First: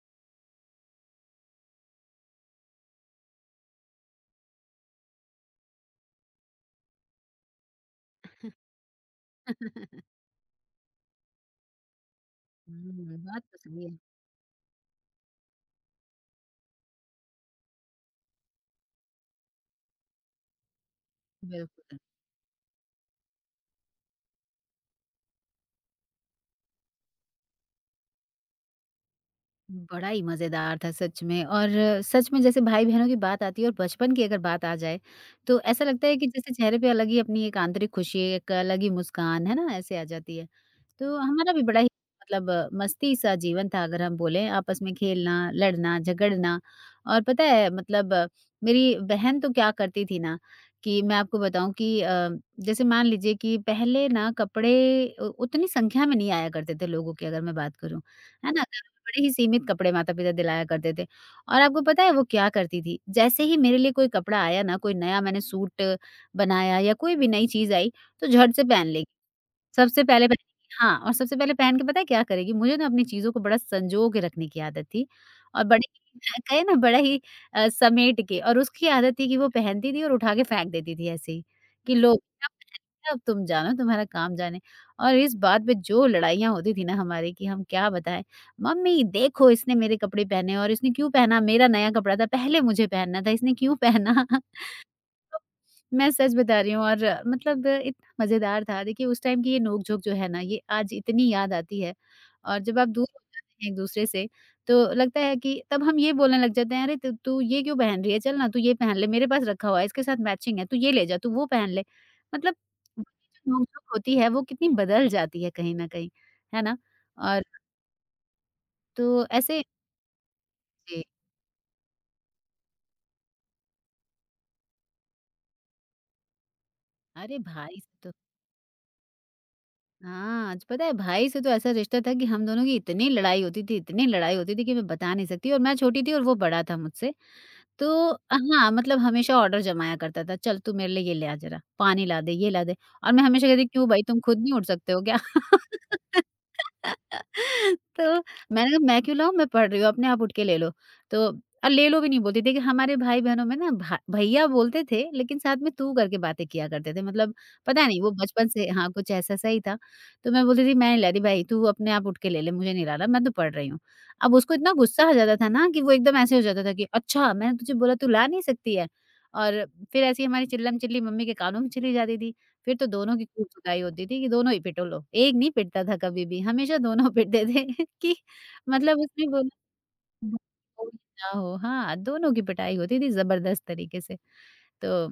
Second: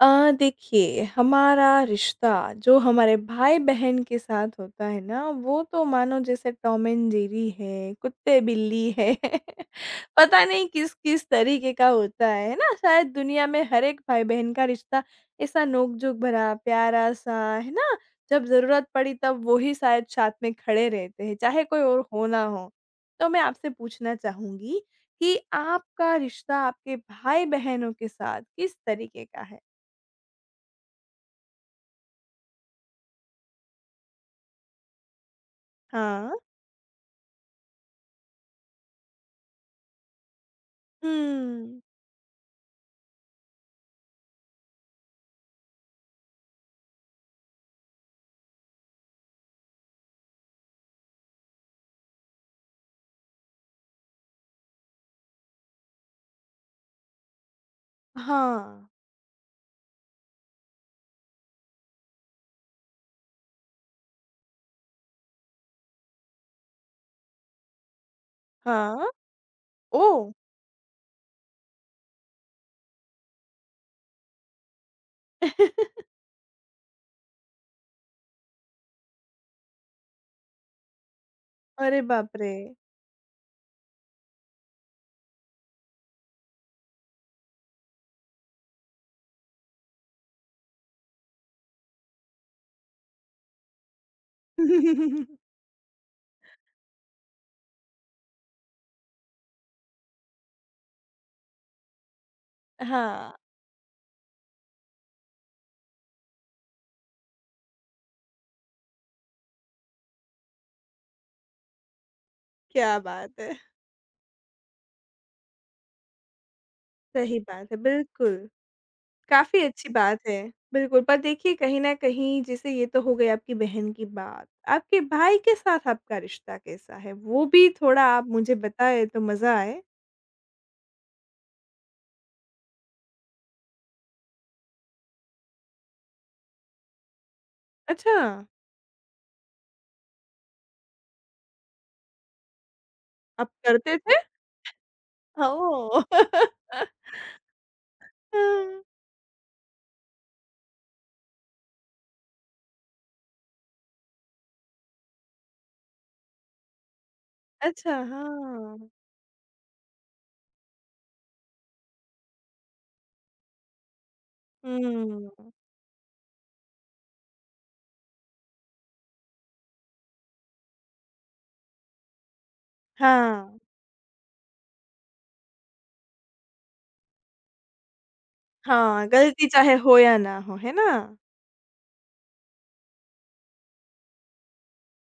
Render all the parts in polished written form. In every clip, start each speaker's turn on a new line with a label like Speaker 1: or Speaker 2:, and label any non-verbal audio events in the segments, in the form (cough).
Speaker 1: देखिए हमारा रिश्ता जो हमारे भाई-बहन के साथ होता है ना, वो तो मानो जैसे टॉम एंड जेरी है, कुत्ते-बिल्ली है। (laughs) पता नहीं किस-किस तरीके का होता है ना? शायद
Speaker 2: हुँ, बात
Speaker 1: दुनिया
Speaker 2: तो
Speaker 1: में हर
Speaker 2: सही है।
Speaker 1: एक भाई-बहन का रिश्ता ऐसा नोक-झोंक भरा, प्यारा-सा, है ना? जब ज़रूरत पड़ी तब वो ही शायद साथ में खड़े रहते हैं, चाहे कोई
Speaker 2: बिल्कुल।
Speaker 1: और हो ना हो। तो मैं आपसे पूछना चाहूँगी कि आपका रिश्ता आपके भाई-बहनों के साथ किस तरीके का है?
Speaker 2: बड़ा ही मज़ेदार था सच में और सच में जैसे भाई-बहनों की बात आती है और बचपन की अगर बात आ जाए, तो ऐसा लगता है कि
Speaker 1: हाँ।
Speaker 2: जैसे चेहरे पे अलग ही अपनी एक आंतरिक खुशी, एक अलग ही मुस्कान, है ना? ऐसे आ जाती है। तो हमारा भी
Speaker 1: हुँ।
Speaker 2: बड़ा ही मतलब मस्ती सा जीवन था अगर हम बोलें, आपस में खेलना, लड़ना, झगड़ना और पता है मतलब मेरी बहन तो क्या करती थी ना कि मैं आपको बताऊँ कि जैसे मान लीजिए कि पहले ना कपड़े उ उतनी संख्या में नहीं आया करते थे लोगों की अगर मैं बात करूँ। है ना? घर
Speaker 1: हाँ।
Speaker 2: में बड़े ही सीमित कपड़े माता-पिता दिलाया करते थे और आपको पता है वो क्या करती थी? जैसे ही मेरे लिए कोई कपड़ा आया ना, कोई नया मैंने सूट बनाया या कोई भी नई चीज़ आई, तो झट से पहन लेगी।
Speaker 1: हाँ।
Speaker 2: सबसे पहले
Speaker 1: ओह!
Speaker 2: पहन हाँ, और सबसे पहले पहन के पता है क्या करेगी? मुझे ना अपनी चीज़ों को बड़ा संजो के रखने की आदत थी और बड़े (laughs) कहे ना बड़ा ही समेट के और उसकी आदत थी कि वो पहनती थी और उठा के फेंक देती थी ऐसे ही, कि
Speaker 1: अरे
Speaker 2: लो अब
Speaker 1: बाप रे!
Speaker 2: पहन अब तुम जानो तुम्हारा काम जाने। और इस बात पे जो लड़ाइयाँ होती थी ना हमारी कि हम क्या बताएँ, "मम्मी देखो इसने मेरे कपड़े पहने और इसने क्यों पहना? मेरा नया कपड़ा था, पहले मुझे पहनना था, इसने क्यों पहना?" (laughs)
Speaker 1: (laughs)
Speaker 2: मैं सच बता रही हूँ और मतलब इतना मज़ेदार था। देखिए उस टाइम की ये नोक-झोंक जो है ना ये आज इतनी याद आती है और जब आप दूर हो
Speaker 1: हाँ,
Speaker 2: जाते हैं एक-दूसरे से तो लगता है कि तब हम ये बोलने लग जाते हैं अरे तू तू ये क्यों पहन रही है? चल ना तू ये पहन ले मेरे पास रखा हुआ है इसके साथ मैचिंग है तू ये ले जा, तू वो पहन ले। मतलब
Speaker 1: क्या
Speaker 2: वो
Speaker 1: बात
Speaker 2: जो
Speaker 1: है।
Speaker 2: नोक-झोंक होती है वो कितनी बदल जाती है कहीं न कहीं, है ना?
Speaker 1: सही
Speaker 2: और
Speaker 1: बात है, बिल्कुल।
Speaker 2: तो
Speaker 1: काफ़ी
Speaker 2: ऐसे।
Speaker 1: अच्छी बात है। बिल्कुल,
Speaker 2: जी,
Speaker 1: पर देखिए कहीं न कहीं जैसे ये तो हो गई आपकी बहन की बात, आपके भाई के साथ आपका रिश्ता कैसा है?
Speaker 2: अरे
Speaker 1: वो भी
Speaker 2: भाई!
Speaker 1: थोड़ा आप मुझे बताएँ तो मज़ा आए।
Speaker 2: हाँ, आज पता है भाई से तो ऐसा रिश्ता था कि हम दोनों की इतनी लड़ाई होती थी, इतनी लड़ाई होती थी कि मैं बता नहीं सकती और मैं छोटी थी और वो बड़ा था मुझसे। तो
Speaker 1: अच्छा,
Speaker 2: हाँ, मतलब हमेशा ऑर्डर जमाया करता था, "चल तू मेरे लिए ये ले आ ज़रा, पानी ला दे, ये ला दे।" और मैं हमेशा
Speaker 1: आप
Speaker 2: कहती, "क्यों
Speaker 1: करते
Speaker 2: भाई
Speaker 1: थे?
Speaker 2: तुम खुद नहीं उठ सकते हो क्या?"
Speaker 1: ओह!
Speaker 2: (laughs)
Speaker 1: (laughs)
Speaker 2: तो मैंने कहा, "मैं क्यों लाऊँ? मैं पढ़ रही हूँ, अपने आप उठ के ले लो।" तो और ले लो भी नहीं बोलती थी कि हमारे भाई-बहनों में ना भा भैया बोलते थे लेकिन साथ में तू करके बातें किया करते थे। मतलब पता
Speaker 1: अच्छा,
Speaker 2: नहीं वो बचपन से
Speaker 1: हाँ।
Speaker 2: हाँ, कुछ ऐसा-सा ही था। तो मैं बोलती थी, "मैं नहीं ला रही भाई, तू अपने आप उठ के ले ले, मुझे नहीं लाना, मैं तो पढ़ रही हूँ।" अब उसको इतना गुस्सा आ जाता था
Speaker 1: हुँ।
Speaker 2: ना कि वो एकदम ऐसे हो जाता था कि, "अच्छा, मैंने तुझे बोला तू ला नहीं सकती है।" और फिर ऐसी हमारी चिल्लम-चिल्ली मम्मी के कानों में चली जाती थी। फिर तो दोनों की खूब
Speaker 1: हाँ।
Speaker 2: पिटाई होती थी कि दोनों ही पिटो लो, एक नहीं पिटता था कभी भी, हमेशा दोनों पिटते थे (laughs) कि मतलब
Speaker 1: हाँ,
Speaker 2: उसने
Speaker 1: गलती
Speaker 2: बोला
Speaker 1: चाहे हो या ना हो, है
Speaker 2: हो
Speaker 1: ना?
Speaker 2: या ना हो हाँ, दोनों की पिटाई होती थी ज़बरदस्त तरीके से। तो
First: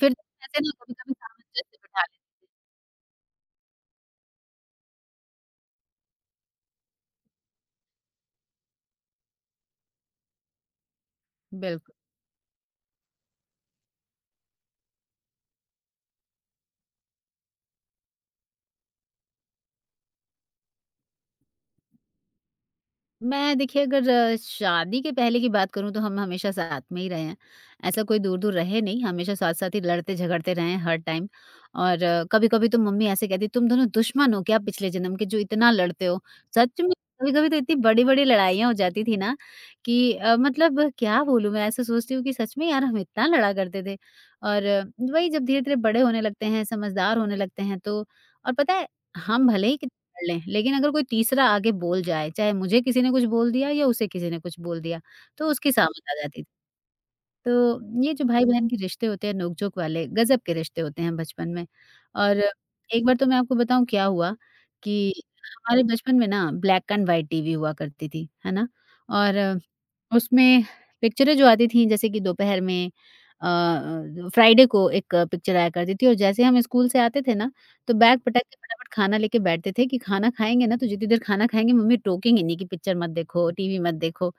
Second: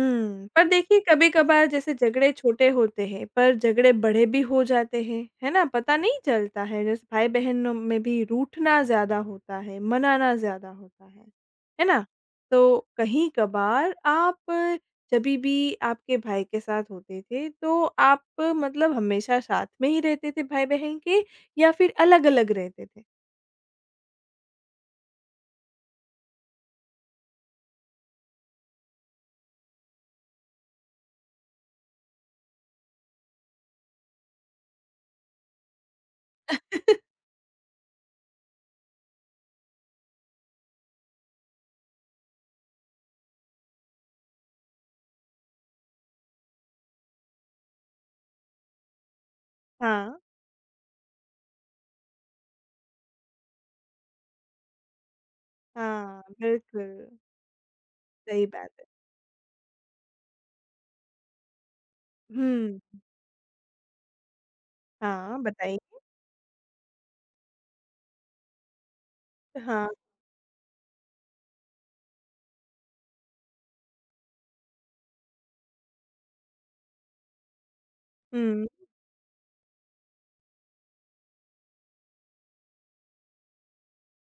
Speaker 2: फिर तो ऐसे
Speaker 1: पर
Speaker 2: ना
Speaker 1: देखिए
Speaker 2: कभी-कभी
Speaker 1: कभी-कभार
Speaker 2: सामंजस्य
Speaker 1: जैसे
Speaker 2: बिठा
Speaker 1: झगड़े छोटे होते हैं, पर झगड़े बड़े भी हो जाते हैं, है ना? पता नहीं चलता है, जैसे भाई-बहनों में भी रूठना ज़्यादा होता है, मनाना ज़्यादा होता
Speaker 2: ले
Speaker 1: है
Speaker 2: बिल्कुल।
Speaker 1: ना? तो कहीं कभार आप जभी भी आपके भाई के साथ होते थे, तो आप मतलब हमेशा साथ में ही रहते थे भाई-बहन के या फिर अलग-अलग रहते थे?
Speaker 2: मैं देखिए अगर शादी के पहले की बात करूं तो हम हमेशा साथ में ही रहे हैं ऐसा कोई दूर दूर रहे नहीं हमेशा साथ साथ ही लड़ते झगड़ते रहे हैं हर टाइम और कभी कभी तो मम्मी ऐसे कहती तुम दोनों दुश्मन हो क्या पिछले जन्म के जो इतना लड़ते हो सच में
Speaker 1: (laughs)
Speaker 2: कभी कभी तो इतनी बड़ी बड़ी लड़ाइयाँ हो जाती थी ना कि मतलब क्या बोलूं मैं ऐसा सोचती हूँ कि सच में यार हम इतना लड़ा करते थे और वही जब धीरे धीरे बड़े होने लगते हैं समझदार होने लगते हैं तो और पता है हम भले ही कर
Speaker 1: हाँ,
Speaker 2: लें, लेकिन अगर कोई तीसरा आगे बोल जाए, चाहे मुझे किसी ने कुछ बोल दिया या उसे किसी ने कुछ बोल दिया, तो उसकी सामत आ
Speaker 1: हाँ,
Speaker 2: जाती थी।
Speaker 1: बिल्कुल,
Speaker 2: तो ये जो
Speaker 1: सही
Speaker 2: भाई-बहन
Speaker 1: बात।
Speaker 2: के रिश्ते होते हैं नोक-झोंक वाले, गज़ब के रिश्ते होते हैं बचपन में। और
Speaker 1: हुँ।
Speaker 2: एक बार तो मैं आपको बताऊँ क्या हुआ कि
Speaker 1: हाँ, बताइए।
Speaker 2: हमारे बचपन में ना ब्लैक एंड व्हाइट टीवी हुआ करती थी, है ना? और
Speaker 1: हाँ,
Speaker 2: उसमें पिक्चरें जो आती थीं जैसे कि दोपहर में फ्राइडे को एक पिक्चर आया करती थी और जैसे हम स्कूल से आते थे ना, तो बैग पटक के
Speaker 1: हुँ।
Speaker 2: फटाफट खाना लेके बैठते थे कि खाना खाएँगे ना तो जितनी देर खाना खाएँगे मम्मी टोकेंगी नहीं कि पिक्चर मत देखो, टीवी मत देखो।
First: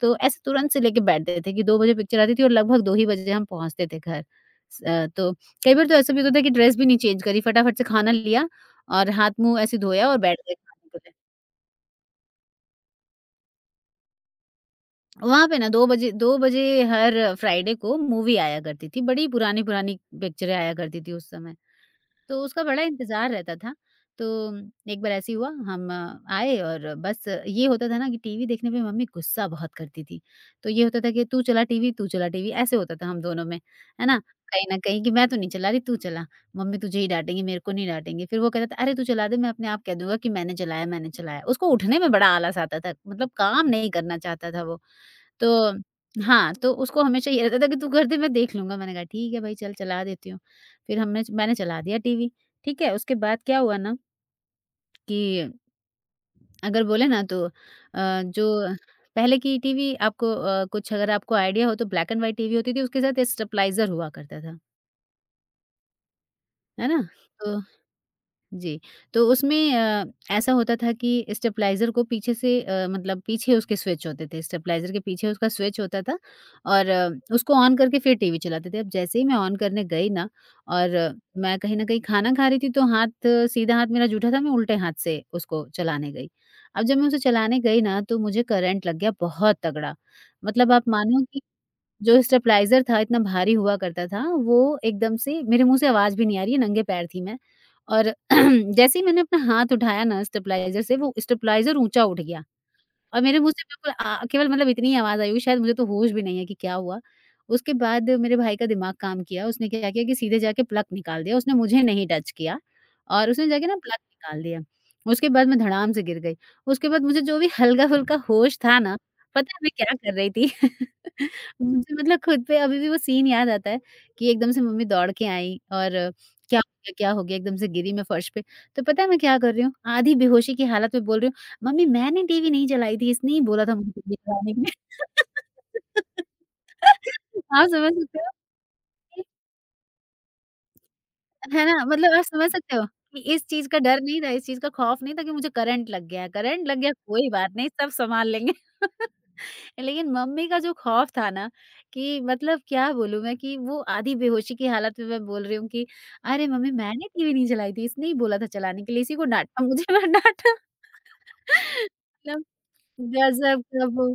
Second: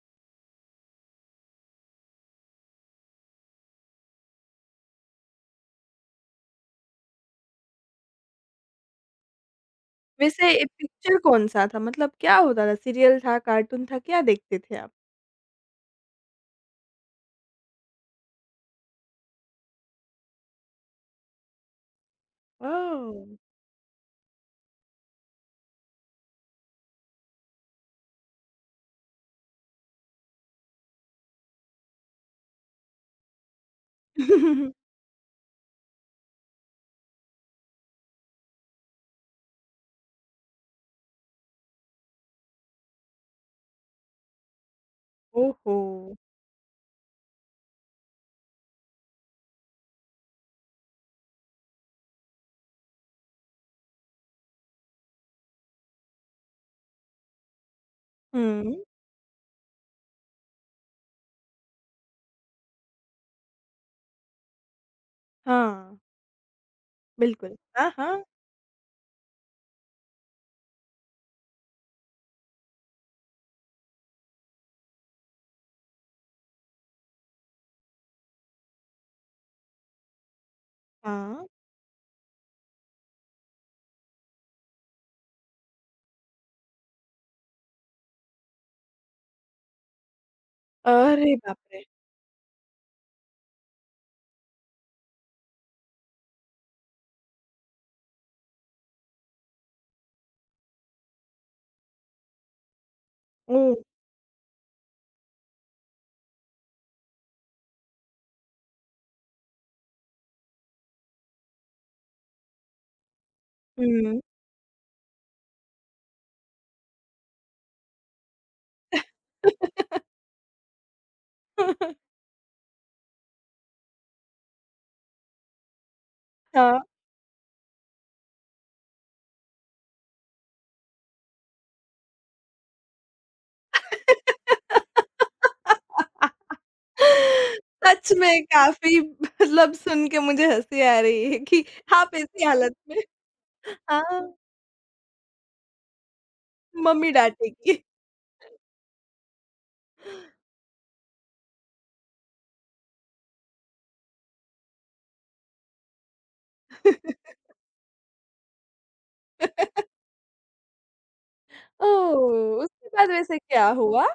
Speaker 2: तो ऐसे तुरंत से लेके बैठते थे कि 2 बजे पिक्चर आती थी और लगभग 2 ही बजे हम पहुँचते थे घर। तो कई बार तो ऐसा भी होता था कि ड्रेस भी नहीं चेंज करी, फटाफट से खाना लिया और हाथ-मुँह ऐसे धोया और बैठ
Speaker 1: वैसे
Speaker 2: गए
Speaker 1: ए
Speaker 2: खाने को लेके।
Speaker 1: पिक्चर कौन-सा था? मतलब क्या होता था? सीरियल था, कार्टून था, क्या देखते थे आप?
Speaker 2: वहाँ पे ना 2 बजे 2 बजे हर फ्राइडे को मूवी आया करती थी। बड़ी पुरानी-पुरानी पिक्चरें आया करती थी उस समय। तो उसका बड़ा इंतज़ार
Speaker 1: ओह!
Speaker 2: रहता था। तो एक बार ऐसे ही हुआ हम आए और बस ये होता था ना कि टीवी देखने पे मम्मी गुस्सा बहुत करती थी। तो ये होता था कि तू चला टीवी ऐसे होता था हम दोनों में, है ना? कहीं न
Speaker 1: (laughs)
Speaker 2: कहीं कि मैं तो नहीं चला रही तू चला, मम्मी तुझे ही डाँटेंगी मेरे को नहीं डाँटेंगी। फिर वो कहता था अरे तू चला दे मैं अपने आप कह दूँगा कि मैंने चलाया, मैंने चलाया। उसको उठने में बड़ा आलस आता था, मतलब काम नहीं करना चाहता था वो। तो
Speaker 1: ओहो!
Speaker 2: हाँ, तो उसको हमेशा ये रहता था कि तू कर दे मैं देख लूँगा। मैंने कहा ठीक है भाई चल चला देती हूँ। फिर हमने मैंने चला दिया टीवी, ठीक है? उसके बाद क्या हुआ ना कि अगर बोले ना तो जो
Speaker 1: हुँ,
Speaker 2: पहले की टीवी आपको कुछ अगर आपको आइडिया हो तो ब्लैक एंड व्हाइट टीवी होती थी, उसके साथ स्टेबलाइज़र हुआ करता था,
Speaker 1: हाँ,
Speaker 2: है ना?
Speaker 1: बिल्कुल।
Speaker 2: तो
Speaker 1: हाँ, हाँ,
Speaker 2: जी, तो उसमें ऐसा होता था कि स्टेबलाइज़र को पीछे से मतलब पीछे उसके स्विच होते थे, स्टेबलाइज़र के पीछे उसका स्विच होता था और उसको ऑन करके फिर टीवी चलाते थे। अब जैसे ही मैं ऑन करने गई ना और
Speaker 1: हाँ।
Speaker 2: मैं कहीं न कहीं खाना खा रही थी तो सीधा हाथ मेरा जूठा था, मैं उल्टे हाथ से उसको चलाने गई। अब जब मैं उसे चलाने गई ना तो मुझे करंट लग गया बहुत तगड़ा। मतलब आप मानो
Speaker 1: अरे बाप रे!
Speaker 2: जो स्टेबलाइज़र था इतना भारी हुआ करता था, वो एकदम से मेरे मुँह से आवाज़ भी नहीं आ रही है, नंगे पैर थी मैं और (clears throat) जैसे ही मैंने अपना हाथ उठाया ना स्टेबलाइज़र से, वो स्टेबलाइज़र ऊँचा उठ गया। और मेरे मुँह से
Speaker 1: ओह!
Speaker 2: बिल्कुल केवल मतलब इतनी ही आवाज़ आई होगी शायद मुझे तो होश भी नहीं है कि क्या हुआ। उसके बाद मेरे भाई का दिमाग काम किया, उसने क्या किया कि सीधे जाके प्लग निकाल दिया, उसने मुझे नहीं टच किया और उसने जाके ना प्लग
Speaker 1: हुँ।
Speaker 2: निकाल दिया। उसके बाद मैं धड़ाम से गिर गई। उसके बाद मुझे जो भी हल्का-फुल्का होश था ना, पता है मैं क्या कर रही थी? (laughs) मुझे
Speaker 1: (laughs)
Speaker 2: मतलब खुद पे अभी भी वो सीन याद आता है कि एकदम से मम्मी दौड़ के आई और क्या हो
Speaker 1: हाँ।
Speaker 2: गया, क्या हो गया? एकदम से गिरी मैं फर्श पे। तो पता है मैं क्या कर रही हूँ? आधी बेहोशी की हालत में बोल रही हूँ मम्मी मैंने टीवी नहीं चलाई थी, इसने ही बोला था मुझे टीवी चलाने के लिए। (laughs) आप समझ
Speaker 1: सच
Speaker 2: सकते हो?
Speaker 1: में काफ़ी
Speaker 2: कि
Speaker 1: मतलब सुन के मुझे हँसी आ रही है कि
Speaker 2: है ना? मतलब
Speaker 1: आप
Speaker 2: आप
Speaker 1: ऐसी
Speaker 2: समझ
Speaker 1: हालत
Speaker 2: सकते हो
Speaker 1: में
Speaker 2: कि इस चीज़ का डर नहीं था,
Speaker 1: हाँ,
Speaker 2: इस चीज़ का खौफ नहीं था कि मुझे करंट लग गया है, करंट लग गया
Speaker 1: मम्मी
Speaker 2: कोई बात नहीं
Speaker 1: डाँटेगी।
Speaker 2: सब सँभाल लेंगे। (laughs) लेकिन मम्मी का जो खौफ था ना कि मतलब क्या बोलूँ मैं कि वो आधी बेहोशी की हालत में मैं बोल रही हूँ कि अरे मम्मी मैंने टीवी
Speaker 1: (laughs)
Speaker 2: नहीं चलाई थी, इसने ही बोला था चलाने के लिए, इसी को डाँटा मुझे मैं डाँटा। (laughs) मतलब
Speaker 1: ओह! उसके बाद वैसे
Speaker 2: गज़ब
Speaker 1: क्या
Speaker 2: का
Speaker 1: हुआ?
Speaker 2: वो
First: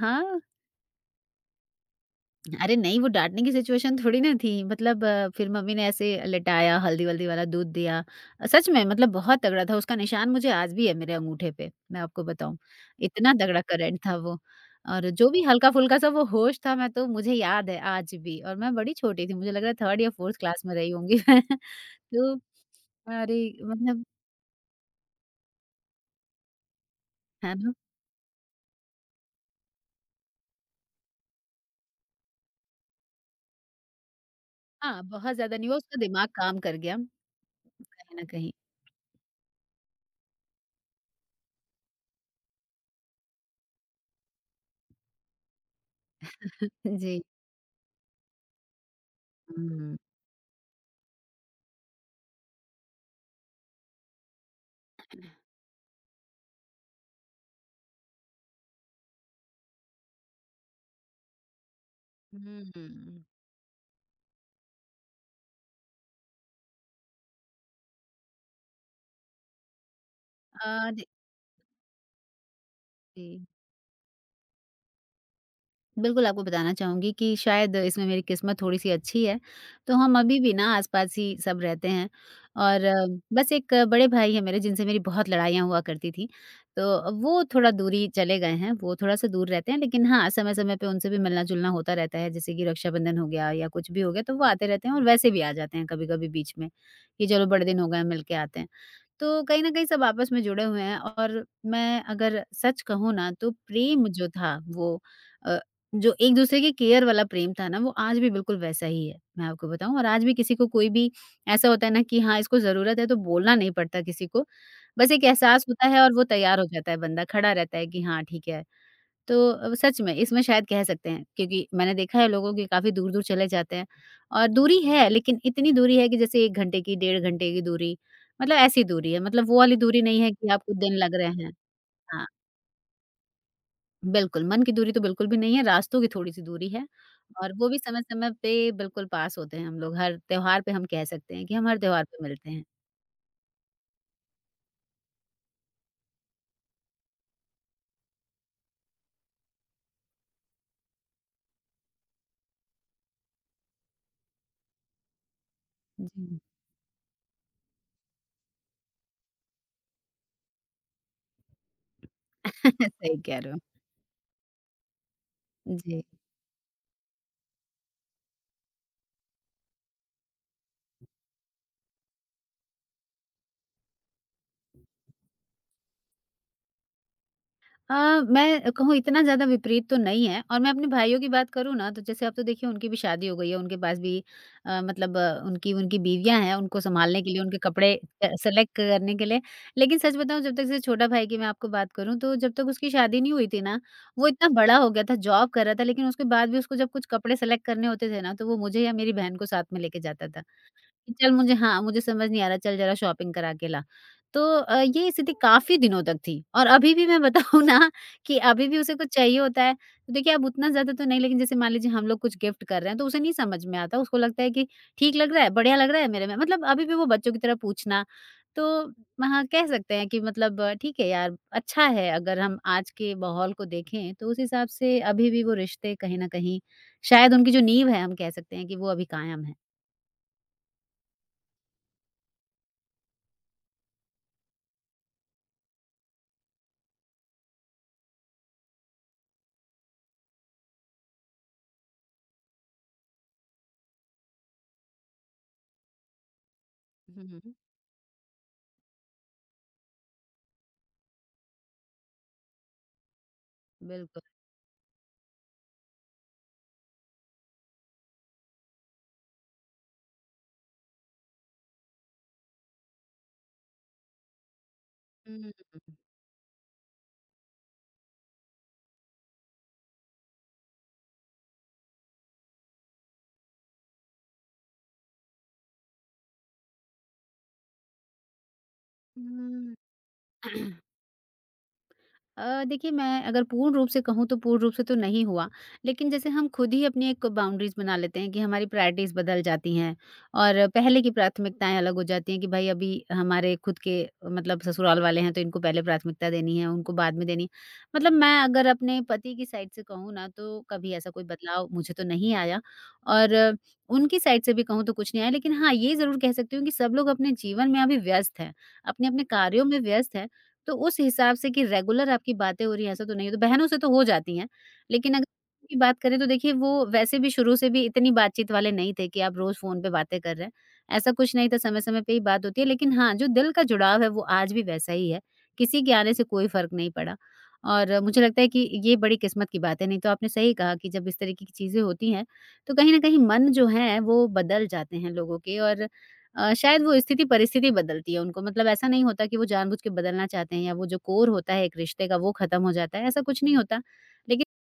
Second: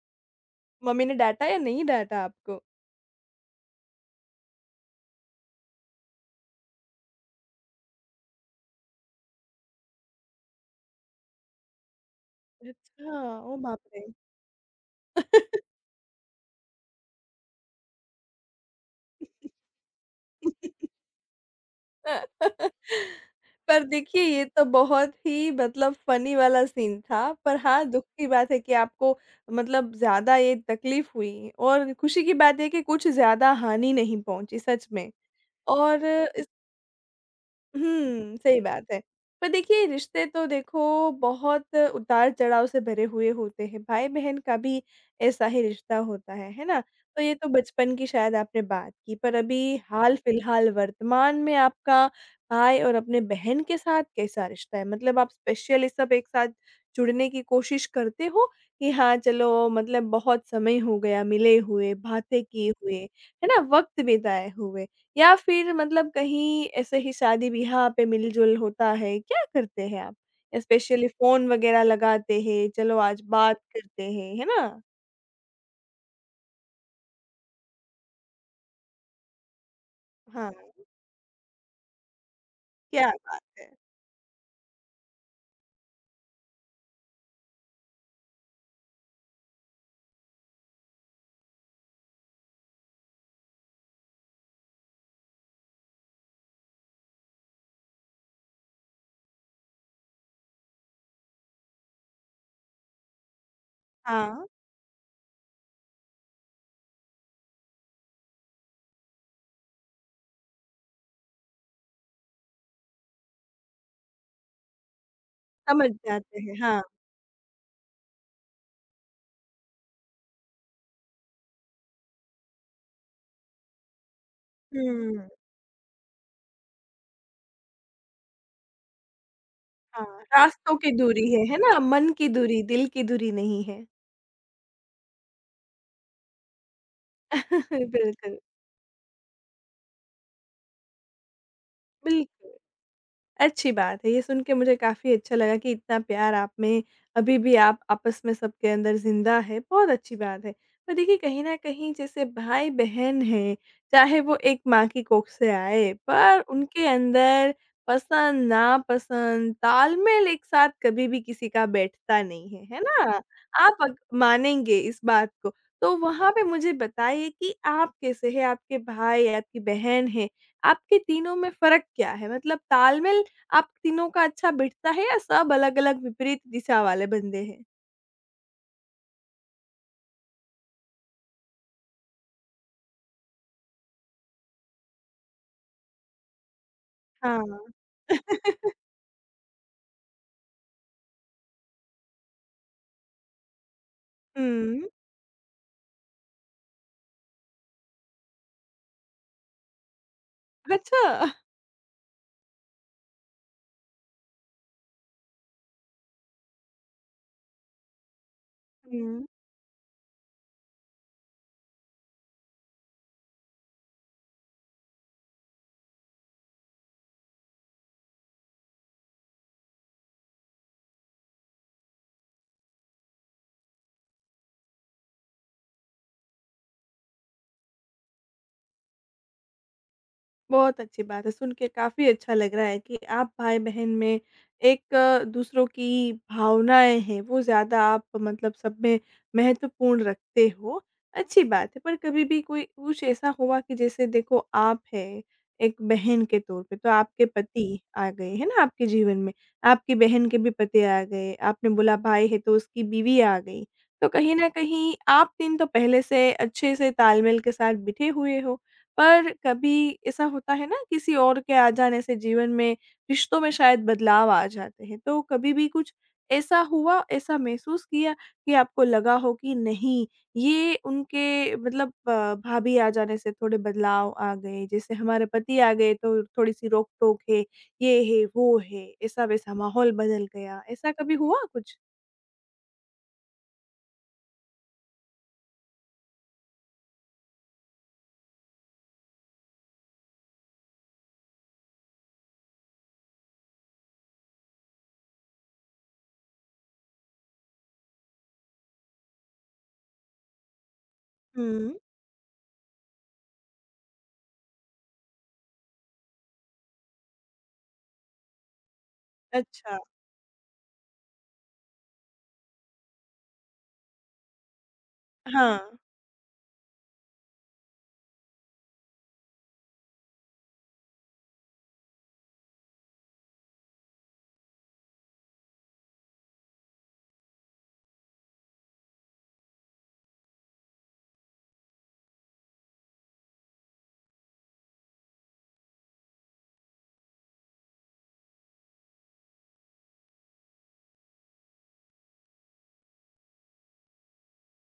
Speaker 2: हाँ,
Speaker 1: मम्मी ने डाँटा या नहीं डाँटा आपको?
Speaker 2: अरे नहीं वो डाँटने की सिचुएशन थोड़ी ना थी मतलब फिर मम्मी ने ऐसे लिटाया, हल्दी-वल्दी वाला दूध दिया। सच में मतलब बहुत तगड़ा था, उसका निशान मुझे आज भी है मेरे अंगूठे पे, मैं आपको बताऊँ।
Speaker 1: अच्छा,
Speaker 2: इतना
Speaker 1: ओह
Speaker 2: तगड़ा
Speaker 1: बाप
Speaker 2: करंट
Speaker 1: रे!
Speaker 2: था वो और जो भी हल्का-फुल्का सा वो होश था मैं तो मुझे याद है आज भी और मैं बड़ी छोटी थी, मुझे लग रहा है 3rd या 4th क्लास में रही
Speaker 1: (laughs)
Speaker 2: होंगी (laughs) मैं। तो अरे
Speaker 1: पर
Speaker 2: मतलब
Speaker 1: देखिए ये तो बहुत ही मतलब फ़नी वाला सीन था,
Speaker 2: है
Speaker 1: पर
Speaker 2: ना?
Speaker 1: हाँ, दुःख की बात है कि आपको मतलब ज़्यादा ये तकलीफ़ हुई और खुशी की बात है कि कुछ ज़्यादा हानि नहीं पहुँची सच
Speaker 2: हाँ,
Speaker 1: में।
Speaker 2: बहुत ज़्यादा नहीं हुआ, उसका
Speaker 1: और
Speaker 2: दिमाग काम कर गया कहीं न
Speaker 1: हुँ,
Speaker 2: कहीं।
Speaker 1: सही बात है। पर देखिए रिश्ते तो देखो बहुत उतार-चढ़ाव से भरे हुए होते हैं, भाई-बहन का भी ऐसा ही रिश्ता होता है ना? तो
Speaker 2: जी।
Speaker 1: ये तो बचपन की शायद आपने बात की, पर अभी
Speaker 2: हुँ।
Speaker 1: हाल-फिलहाल वर्तमान में आपका भाई और अपने बहन के साथ कैसा रिश्ता है? मतलब आप स्पेशली सब एक साथ जुड़ने की कोशिश करते हो कि हाँ, चलो मतलब बहुत समय हो गया मिले हुए, बातें किए हुए,
Speaker 2: हुँ।
Speaker 1: है ना? वक़्त बिताए हुए। या फिर मतलब कहीं ऐसे ही शादी-ब्याह पे मिल-जुल होता है, क्या करते हैं आप?
Speaker 2: जी,
Speaker 1: स्पेशली फ़ोन वगैरह लगाते हैं, चलो आज
Speaker 2: जी।
Speaker 1: बात करते हैं, है ना?
Speaker 2: बिल्कुल आपको बताना चाहूँगी कि शायद इसमें मेरी किस्मत थोड़ी-सी अच्छी है, तो हम अभी
Speaker 1: हाँ,
Speaker 2: भी ना आस-पास ही सब रहते हैं और
Speaker 1: क्या बात
Speaker 2: बस
Speaker 1: है।
Speaker 2: एक बड़े भाई हैं मेरे, जिनसे मेरी बहुत लड़ाइयाँ हुआ करती थीं, तो वो थोड़ा दूरी चले गए हैं, वो थोड़ा-सा दूर रहते हैं, लेकिन हाँ, समय-समय पे उनसे भी मिलना-जुलना होता रहता है, जैसे कि रक्षाबंधन हो गया या कुछ भी हो गया, तो वो आते रहते हैं, और वैसे भी आ जाते हैं कभी-कभी बीच में, कि चलो बड़े दिन हो गए हैं, मिल के आते हैं। तो कहीं न कहीं सब आपस में जुड़े हुए हैं, और मैं अगर सच कहूँ ना, तो प्रेम जो
Speaker 1: हाँ,
Speaker 2: था वो, अ, जो एक-दूसरे की केयर वाला प्रेम था ना, वो आज भी बिल्कुल वैसा ही है, मैं आपको बताऊँ। और आज भी किसी को कोई भी, ऐसा होता है ना कि हाँ, इसको ज़रूरत है, तो बोलना नहीं पड़ता किसी को। बस एक एहसास होता
Speaker 1: समझ
Speaker 2: है, और वो
Speaker 1: जाते हैं,
Speaker 2: तैयार हो
Speaker 1: हाँ।
Speaker 2: जाता है बंदा, खड़ा रहता है कि हाँ, ठीक है। तो सच में इसमें शायद कह सकते हैं, क्योंकि मैंने देखा है लोगों के काफ़ी दूर-दूर चले जाते हैं, और दूरी है,
Speaker 1: हुँ,
Speaker 2: लेकिन इतनी दूरी है कि जैसे 1 घंटे की, 1.5 घंटे की दूरी, मतलब ऐसी दूरी है, मतलब वो वाली दूरी
Speaker 1: हाँ,
Speaker 2: नहीं है कि आपको
Speaker 1: रास्तों की
Speaker 2: दिन लग
Speaker 1: दूरी
Speaker 2: रहे हैं।
Speaker 1: है ना? मन
Speaker 2: हाँ,
Speaker 1: की दूरी, दिल की दूरी नहीं है।
Speaker 2: बिल्कुल मन की दूरी तो बिल्कुल भी नहीं है, रास्तों की थोड़ी-सी दूरी है, और वो भी
Speaker 1: (laughs)
Speaker 2: समय-समय
Speaker 1: बिल्कुल,
Speaker 2: पे बिल्कुल पास होते हैं हम लोग, हर त्योहार पे, हम कह सकते हैं कि हम हर त्योहार पे मिलते
Speaker 1: बिल्कुल।
Speaker 2: हैं।
Speaker 1: अच्छी बात है। ये सुन के मुझे काफ़ी अच्छा लगा कि इतना प्यार आप में अभी भी आप आपस में सबके अंदर ज़िंदा है, बहुत अच्छी बात है। पर देखिए कहीं न कहीं जैसे भाई-बहन हैं, चाहे वो एक माँ की कोख से आए,
Speaker 2: जी।
Speaker 1: पर उनके अंदर पसंद, नापसंद, तालमेल एक साथ कभी भी किसी का बैठता नहीं है, है
Speaker 2: (laughs) सही
Speaker 1: ना?
Speaker 2: कह रहे हो।
Speaker 1: आप अग मानेंगे इस बात को। तो
Speaker 2: जी।
Speaker 1: वहाँ पे मुझे बताइए कि आप कैसे हैं? आपके भाई, आपकी बहन है, आपके तीनों में फ़र्क क्या है? मतलब तालमेल आप तीनों का अच्छा बिठता है या सब अलग-अलग विपरीत दिशा वाले बंदे हैं?
Speaker 2: अ, मैं कहूँ, इतना ज़्यादा विपरीत तो नहीं है, और मैं अपने भाइयों की बात करूँ ना, तो जैसे अब तो देखिए उनकी भी शादी हो गई है, उनके पास भी उनकी उनकी बीवियाँ हैं, उनको संभालने के लिए,
Speaker 1: हाँ।
Speaker 2: उनके कपड़े
Speaker 1: (laughs)
Speaker 2: सेलेक्ट करने के लिए। लेकिन सच बताऊँ, जब तक, जैसे छोटा भाई की मैं आपको बात करूँ, तो जब तक उसकी शादी नहीं हुई थी ना, वो इतना बड़ा
Speaker 1: हुँ,
Speaker 2: हो गया था, जॉब कर रहा था, लेकिन उसके बाद भी उसको जब कुछ कपड़े सेलेक्ट करने होते थे ना, तो वो मुझे या मेरी बहन को साथ में लेके जाता था।
Speaker 1: अच्छा।
Speaker 2: चल मुझे, हाँ, मुझे समझ नहीं आ रहा, चल ज़रा शॉपिंग करा के ला। तो ये स्थिति काफ़ी दिनों तक थी, और अभी भी मैं बताऊँ ना, कि अभी भी उसे कुछ
Speaker 1: हुँ।
Speaker 2: चाहिए होता है, तो देखिए अब उतना ज़्यादा तो नहीं, लेकिन जैसे मान लीजिए हम लोग कुछ गिफ्ट कर रहे हैं, तो उसे नहीं समझ में आता, उसको लगता है कि ठीक लग रहा है, बढ़िया लग रहा है मेरे में, मतलब अभी भी वो बच्चों की तरह पूछना। तो हाँ, कह सकते हैं कि, मतलब ठीक है यार, अच्छा है, अगर हम आज के माहौल को देखें, तो उस हिसाब से अभी भी वो रिश्ते, कहीं न कहीं शायद उनकी जो नींव है, हम कह सकते हैं कि वो अभी कायम है।
Speaker 1: बहुत अच्छी बात है, सुन के काफ़ी अच्छा लग रहा है कि आप भाई-बहन में एक दूसरों की भावनाएँ हैं, वो ज़्यादा आप मतलब सब में महत्वपूर्ण रखते हो, अच्छी बात है। पर कभी भी कोई कुछ ऐसा हुआ कि जैसे देखो आप हैं, एक बहन के तौर पे, तो आपके
Speaker 2: हुँ, हुँ।
Speaker 1: पति आ गए, है ना, आपके जीवन में, आपकी बहन के भी पति आ गए, आपने बोला भाई है तो उसकी बीवी आ गई, तो
Speaker 2: बिल्कुल।
Speaker 1: कहीं न कहीं आप 3 तो पहले से अच्छे से तालमेल के साथ बिठे हुए हो। पर कभी ऐसा होता है ना किसी और के आ जाने से जीवन में, रिश्तों में शायद बदलाव आ जाते हैं। तो कभी
Speaker 2: हुँ,
Speaker 1: भी कुछ ऐसा हुआ, ऐसा महसूस किया कि आपको लगा हो कि नहीं, ये उनके मतलब भाभी आ जाने से थोड़े बदलाव आ गए, जैसे हमारे पति आ गए तो थोड़ी-सी रोक-टोक है, ये है, वो है, ऐसा-वैसा
Speaker 2: हुँ।
Speaker 1: माहौल बदल गया,
Speaker 2: (clears throat)
Speaker 1: ऐसा कभी हुआ कुछ?
Speaker 2: देखिए, मैं अगर पूर्ण रूप से कहूँ, तो पूर्ण रूप से तो नहीं हुआ, लेकिन जैसे हम खुद ही अपनी एक बाउंड्रीज़ बना लेते हैं, कि हमारी प्रायोरिटीज़ बदल जाती हैं, और पहले की प्राथमिकताएँ अलग हो जाती हैं, कि भाई अभी हमारे खुद के, मतलब ससुराल वाले हैं, तो इनको पहले प्राथमिकता देनी है, उनको बाद में देनी, मतलब मैं अगर अपने पति की साइड से कहूँ ना, तो कभी ऐसा कोई बदलाव
Speaker 1: हुँ,
Speaker 2: मुझे तो नहीं आया, और उनकी साइड से भी कहूँ तो कुछ नहीं आया, लेकिन हाँ, ये ज़रूर कह सकती हूँ कि सब लोग अपने जीवन में अभी व्यस्त हैं, अपने-अपने कार्यों
Speaker 1: अच्छा।
Speaker 2: में व्यस्त हैं। तो उस हिसाब से कि रेगुलर आपकी बातें हो रही हैं, ऐसा तो नहीं है। तो बहनों से तो हो जाती हैं, लेकिन अगर
Speaker 1: हाँ।
Speaker 2: की बात करें, तो देखिए, वो वैसे भी शुरू से भी इतनी बातचीत वाले नहीं थे कि आप रोज़ फ़ोन पे बातें कर रहे हैं। ऐसा कुछ नहीं था, समय-समय पे ही बात होती है, लेकिन हाँ, जो दिल का जुड़ाव है, वो आज भी वैसा ही है। किसी के आने से कोई फ़र्क नहीं पड़ा, और मुझे लगता है कि ये बड़ी किस्मत की बात है, नहीं तो आपने सही कहा कि जब इस तरीके की चीज़ें होती हैं, तो कहीं न कहीं मन जो हैं वो बदल जाते हैं लोगों के, और शायद वो स्थिति परिस्थिति बदलती है उनको, मतलब ऐसा नहीं होता कि वो जानबूझ के बदलना चाहते हैं, या वो जो कोर होता है एक रिश्ते का, वो खत्म हो जाता है, ऐसा कुछ नहीं होता, लेकिन